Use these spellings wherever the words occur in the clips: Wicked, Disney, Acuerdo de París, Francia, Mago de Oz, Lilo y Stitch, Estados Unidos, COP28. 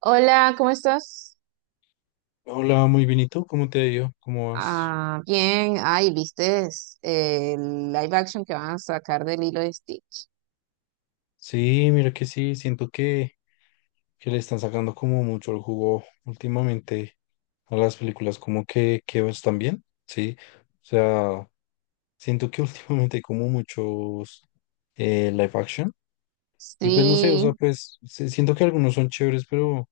Hola, ¿cómo estás? Hola, muy bien. ¿Y tú? ¿Cómo te ha ido? ¿Cómo vas? Ah, bien. Ay, ¿viste el live action que van a sacar de Lilo y Stitch? Sí, mira que sí, siento que le están sacando como mucho el jugo últimamente a las películas, como que están bien, sí. O sea, siento que últimamente hay como muchos live action. Y pues no sé, o sea, Sí. pues sí, siento que algunos son chéveres, pero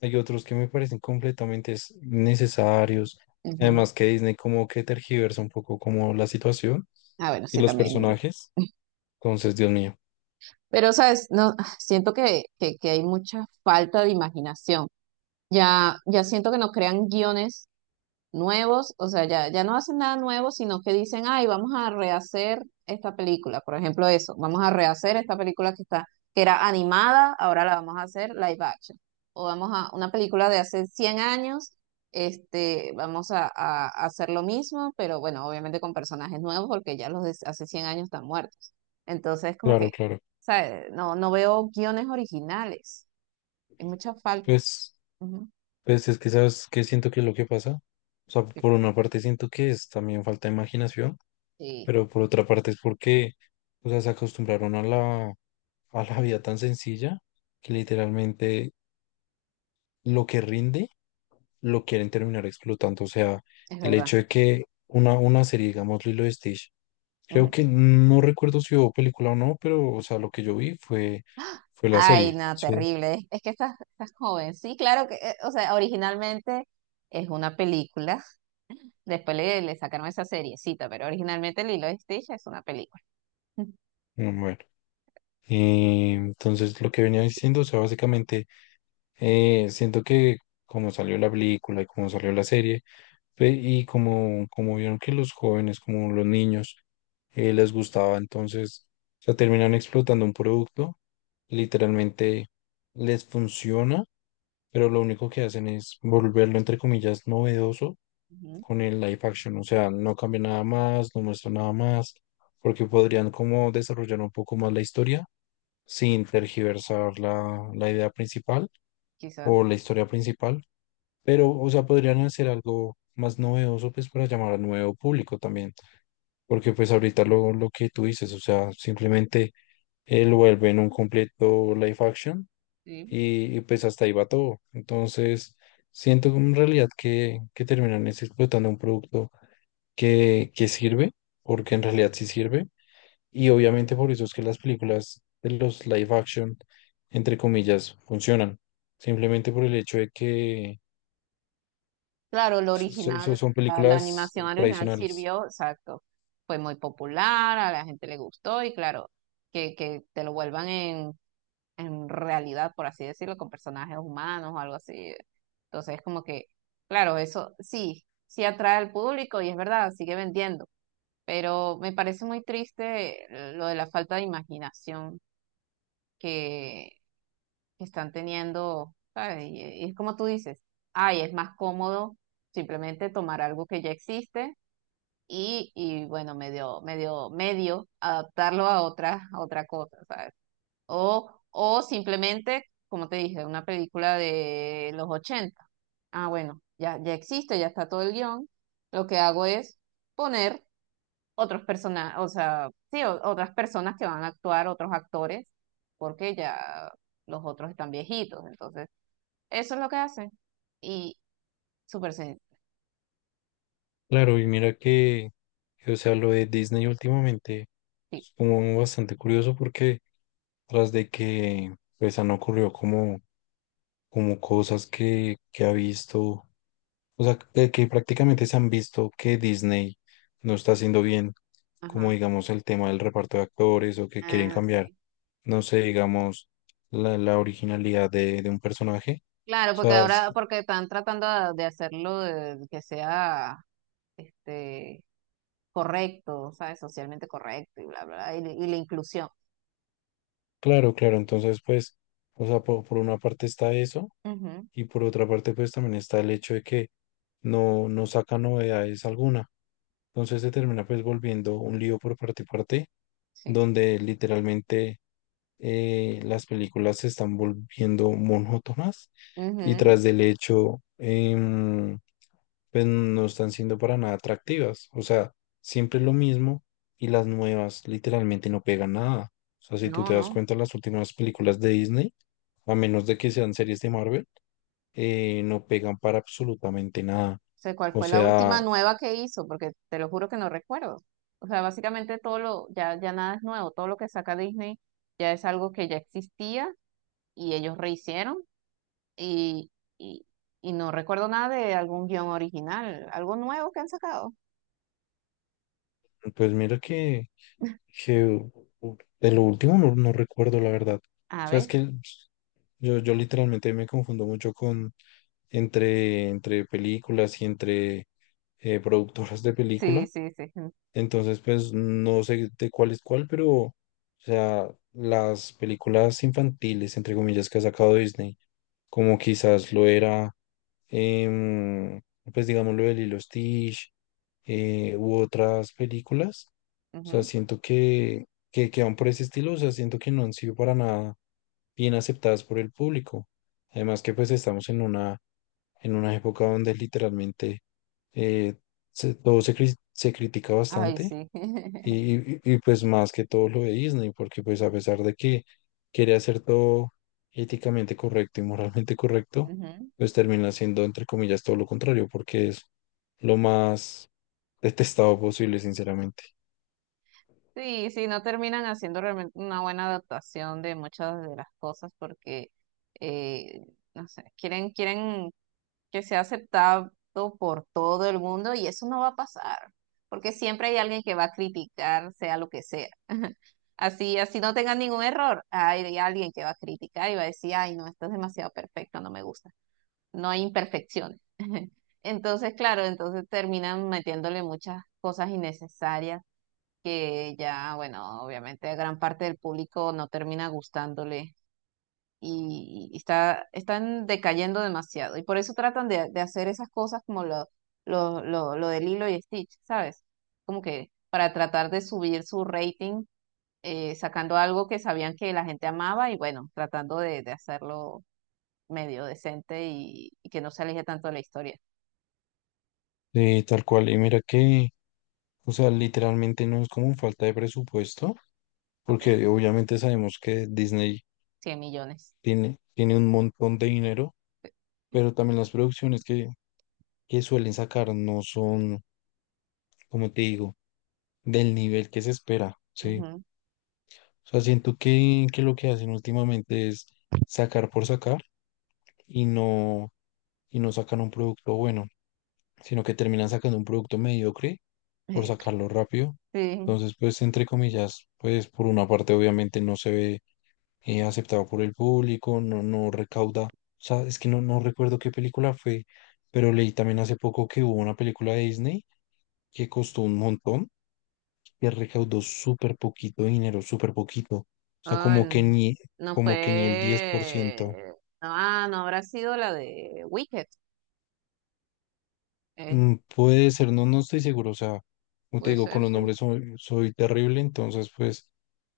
hay otros que me parecen completamente necesarios. Ujú. Además que Disney como que tergiversa un poco como la situación Ah, bueno, y sí, los también. personajes. Entonces, Dios mío. Pero, ¿sabes? No, siento que hay mucha falta de imaginación. Ya siento que no crean guiones nuevos, o sea, ya no hacen nada nuevo, sino que dicen, ay, vamos a rehacer esta película, por ejemplo, eso, vamos a rehacer esta película que está, que era animada, ahora la vamos a hacer live action, o vamos a una película de hace 100 años, vamos a hacer lo mismo, pero bueno, obviamente con personajes nuevos, porque ya los de hace 100 años están muertos. Entonces, como Claro, que, claro. ¿sabes? No veo guiones originales, hay mucha falta. Pues, Ujú. pues es que sabes que siento que es lo que pasa. O sea, por una parte siento que es también falta de imaginación, Sí, pero por otra parte es porque, o sea, se acostumbraron a a la vida tan sencilla que literalmente lo que rinde lo quieren terminar explotando. O sea, es el verdad. hecho de que una serie, digamos, Lilo y Stitch, creo Ujú. que no recuerdo si hubo película o no, pero, o sea, lo que yo vi fue la Ay, serie. no, Sí. terrible. Es que estás joven. Sí, claro que, o sea, originalmente es una película. Después le sacaron esa seriecita, pero originalmente Lilo y Stitch es una película. Bueno. Entonces, lo que venía diciendo, o sea, básicamente siento que como salió la película y como salió la serie, y como, como vieron que los jóvenes, como los niños, les gustaba, entonces, o sea, terminan explotando un producto, literalmente les funciona, pero lo único que hacen es volverlo, entre comillas, novedoso Ujú. con el live action, o sea, no cambia nada más, no muestra nada más, porque podrían como desarrollar un poco más la historia sin tergiversar la idea principal Quizás, o la historia principal pero, o sea, podrían hacer algo más novedoso, pues, para llamar a nuevo público también. Porque, pues, ahorita lo que tú dices, o sea, simplemente lo vuelven un completo live action sí. Y, pues, hasta ahí va todo. Entonces, siento en realidad que terminan es explotando un producto que sirve, porque en realidad sí sirve. Y obviamente por eso es que las películas de los live action, entre comillas, funcionan. Simplemente por el hecho de que Claro, lo so- original, son la películas animación original tradicionales. sirvió, exacto. Fue muy popular, a la gente le gustó y claro, que te lo vuelvan en realidad, por así decirlo, con personajes humanos o algo así. Entonces, como que, claro, eso sí, sí atrae al público y es verdad, sigue vendiendo, pero me parece muy triste lo de la falta de imaginación que, que están teniendo, ¿sabes? Y es como tú dices, ay, es más cómodo simplemente tomar algo que ya existe y bueno, medio adaptarlo a otra cosa, ¿sabes? O simplemente, como te dije, una película de los 80. Ah, bueno, ya existe, ya está todo el guión. Lo que hago es poner otros personajes, o sea, sí, otras personas que van a actuar, otros actores, porque ya los otros están viejitos. Entonces, eso es lo que hacen. Y súper sencillo. Claro, y mira que, o sea, lo de Disney últimamente es como bastante curioso porque tras de que pues han ocurrido como, como cosas que ha visto, o sea, que prácticamente se han visto que Disney no está haciendo bien, como Ajá. digamos el tema del reparto de actores o que quieren Ah, cambiar, sí. no sé, digamos, la originalidad de un personaje. Claro, O porque sea, ahora, porque están tratando de hacerlo de, que sea este correcto, ¿sabes? Socialmente correcto y bla, bla, bla, y la inclusión. claro, claro, entonces pues, o sea, por, una parte está eso Ujú, y por otra parte pues también está el hecho de que no saca novedades alguna. Entonces se termina pues volviendo un lío por parte y parte, sí. donde literalmente las películas se están volviendo monótonas y Ujú. tras del hecho, pues no están siendo para nada atractivas. O sea, siempre es lo mismo y las nuevas literalmente no pegan nada. O sea, si tú No, te das no. cuenta, las últimas películas de Disney, a menos de que sean series de Marvel, no pegan para absolutamente nada. Sé cuál O fue la última sea, nueva que hizo, porque te lo juro que no recuerdo. O sea, básicamente todo lo, ya nada es nuevo, todo lo que saca Disney ya es algo que ya existía y ellos rehicieron y, y, y no recuerdo nada de algún guión original, algo nuevo que han sacado. pues mira que de lo último no recuerdo la verdad. O A sea, es ver, que yo literalmente me confundo mucho con entre películas y entre productoras de película. Sí. Entonces, pues no sé de cuál es cuál, pero, o sea, las películas infantiles, entre comillas, que ha sacado Disney, como quizás lo era, em, pues digamos lo de Lilo y Stitch, u otras películas, o sea, Ujú. siento que van por ese estilo, o sea, siento que no han sido para nada bien aceptadas por el público. Además que pues estamos en una época donde literalmente eh, todo se critica Ay, bastante. sí. Y, y, pues más que todo lo de Disney, porque pues a pesar de que quiere hacer todo éticamente correcto y moralmente correcto, Ujú. pues termina siendo entre comillas todo lo contrario, porque es lo más detestado posible, sinceramente. Sí, sí, no terminan haciendo realmente una buena adaptación de muchas de las cosas porque, eh, no sé, quieren que sea aceptado por todo el mundo y eso no va a pasar, porque siempre hay alguien que va a criticar, sea lo que sea. Así, así no tengan ningún error, hay alguien que va a criticar y va a decir, ay, no, esto es demasiado perfecto, no me gusta, no hay imperfecciones. Entonces, claro, entonces terminan metiéndole muchas cosas innecesarias que ya, bueno, obviamente a gran parte del público no termina gustándole y están decayendo demasiado. Y por eso tratan de hacer esas cosas como lo de Lilo y Stitch, ¿sabes? Como que para tratar de subir su rating, sacando algo que sabían que la gente amaba y bueno, tratando de hacerlo medio decente y que no se aleje tanto de la historia. Sí, tal cual. Y mira que, o sea, literalmente no es como falta de presupuesto, Ok. porque obviamente sabemos que Disney 100 millones. Tiene un montón de dinero, pero también las producciones que suelen sacar no son, como te digo, del nivel que se espera, ¿sí? Ujú. O sea, siento que lo que hacen últimamente es sacar por sacar y y no sacan un producto bueno, sino que terminan sacando un producto mediocre por sacarlo rápido. Sí. Entonces, pues, entre comillas, pues, por una parte, obviamente no se ve aceptado por el público, no recauda, o sea, es que no recuerdo qué película fue, pero leí también hace poco que hubo una película de Disney que costó un montón que recaudó súper poquito dinero, súper poquito. O sea, Ah, no como que ni el 10%. fue. Ah, no habrá sido la de Wicked. Eh, Puede ser, no estoy seguro. O sea, como te puede digo, con ser, los sí. nombres soy, soy terrible, entonces pues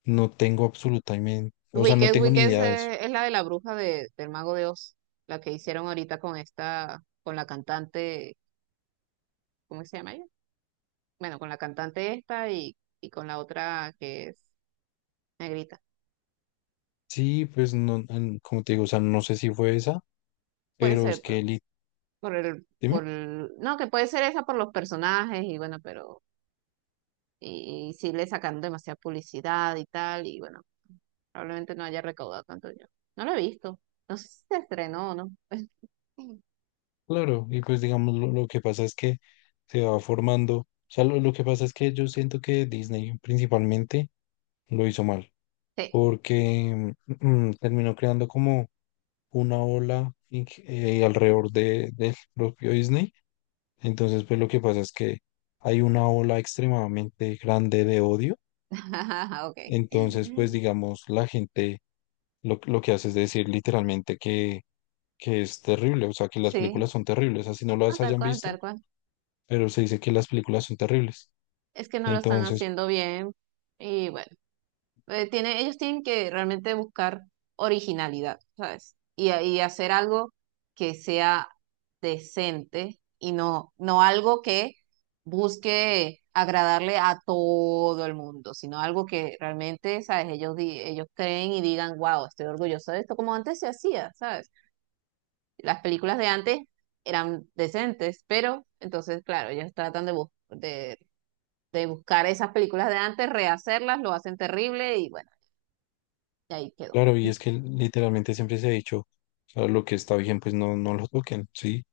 no tengo absolutamente, o sea, no Wicked, tengo Wicked ni idea de eso. Es la de la bruja de, del Mago de Oz, la que hicieron ahorita con esta, con la cantante, ¿cómo se llama ella? Bueno, con la cantante esta y con la otra que es negrita. Sí, pues no, como te digo, o sea, no sé si fue esa, Puede pero es ser que, por el, dime, no, que puede ser esa por los personajes y bueno, pero, y sí le sacaron demasiada publicidad y tal, y bueno. Probablemente no haya recaudado tanto dinero. No lo he visto. No sé si se estrenó o no. Sí. claro, y pues digamos, lo que pasa es que se va formando, o sea, lo que pasa es que yo siento que Disney principalmente lo hizo mal. Sí. Porque terminó creando como una ola alrededor de, del propio Disney. Entonces, pues lo que pasa es que hay una ola extremadamente grande de odio. Ok. Entonces, pues digamos, la gente lo que hace es decir literalmente que es terrible, o sea, que las Sí. películas son terribles, así no No, las tal hayan cual, visto, tal cual. pero se dice que las películas son terribles. Es que no lo están Entonces, haciendo bien. Y bueno. Eh, tiene, ellos tienen que realmente buscar originalidad, ¿sabes? Y hacer algo que sea decente y no, no algo que busque agradarle a todo el mundo, sino algo que realmente, ¿sabes? Ellos, ellos creen y digan, wow, estoy orgulloso de esto, como antes se hacía, ¿sabes? Las películas de antes eran decentes, pero entonces, claro, ellos tratan de, de buscar esas películas de antes, rehacerlas, lo hacen terrible y bueno, y ahí quedó. claro, y es que literalmente siempre se ha dicho, o sea, lo que está bien, pues no lo toquen, ¿sí?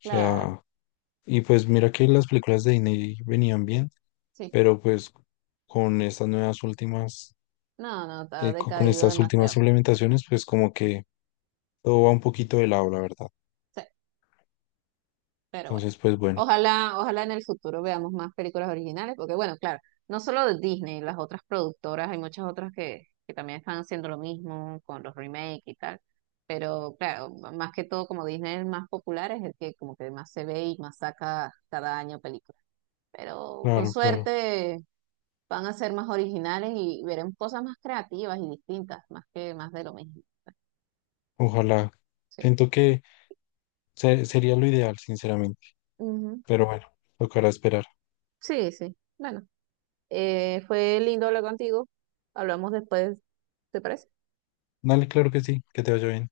O Claro, sea, y pues mira que las películas de Disney venían bien, sí. pero pues con estas nuevas últimas, No, no, está con decaído estas últimas demasiado. implementaciones, pues como que todo va un poquito de lado, la verdad. Sí, pero bueno. Entonces, pues bueno, Ojalá, ojalá en el futuro veamos más películas originales, porque bueno, claro, no solo de Disney, las otras productoras, hay muchas otras que también están haciendo lo mismo con los remakes y tal. Pero claro, más que todo, como Disney es el más popular, es el que como que más se ve y más saca cada año películas. Pero con claro, claro. suerte van a ser más originales y veremos cosas más creativas y distintas, más que más de lo mismo. Ojalá. Sí. Siento que sería lo ideal, sinceramente. Pero bueno, tocará esperar. Sí, sí. Bueno, fue lindo hablar contigo. Hablamos después, ¿te parece? Dale, claro que sí, que te vaya bien.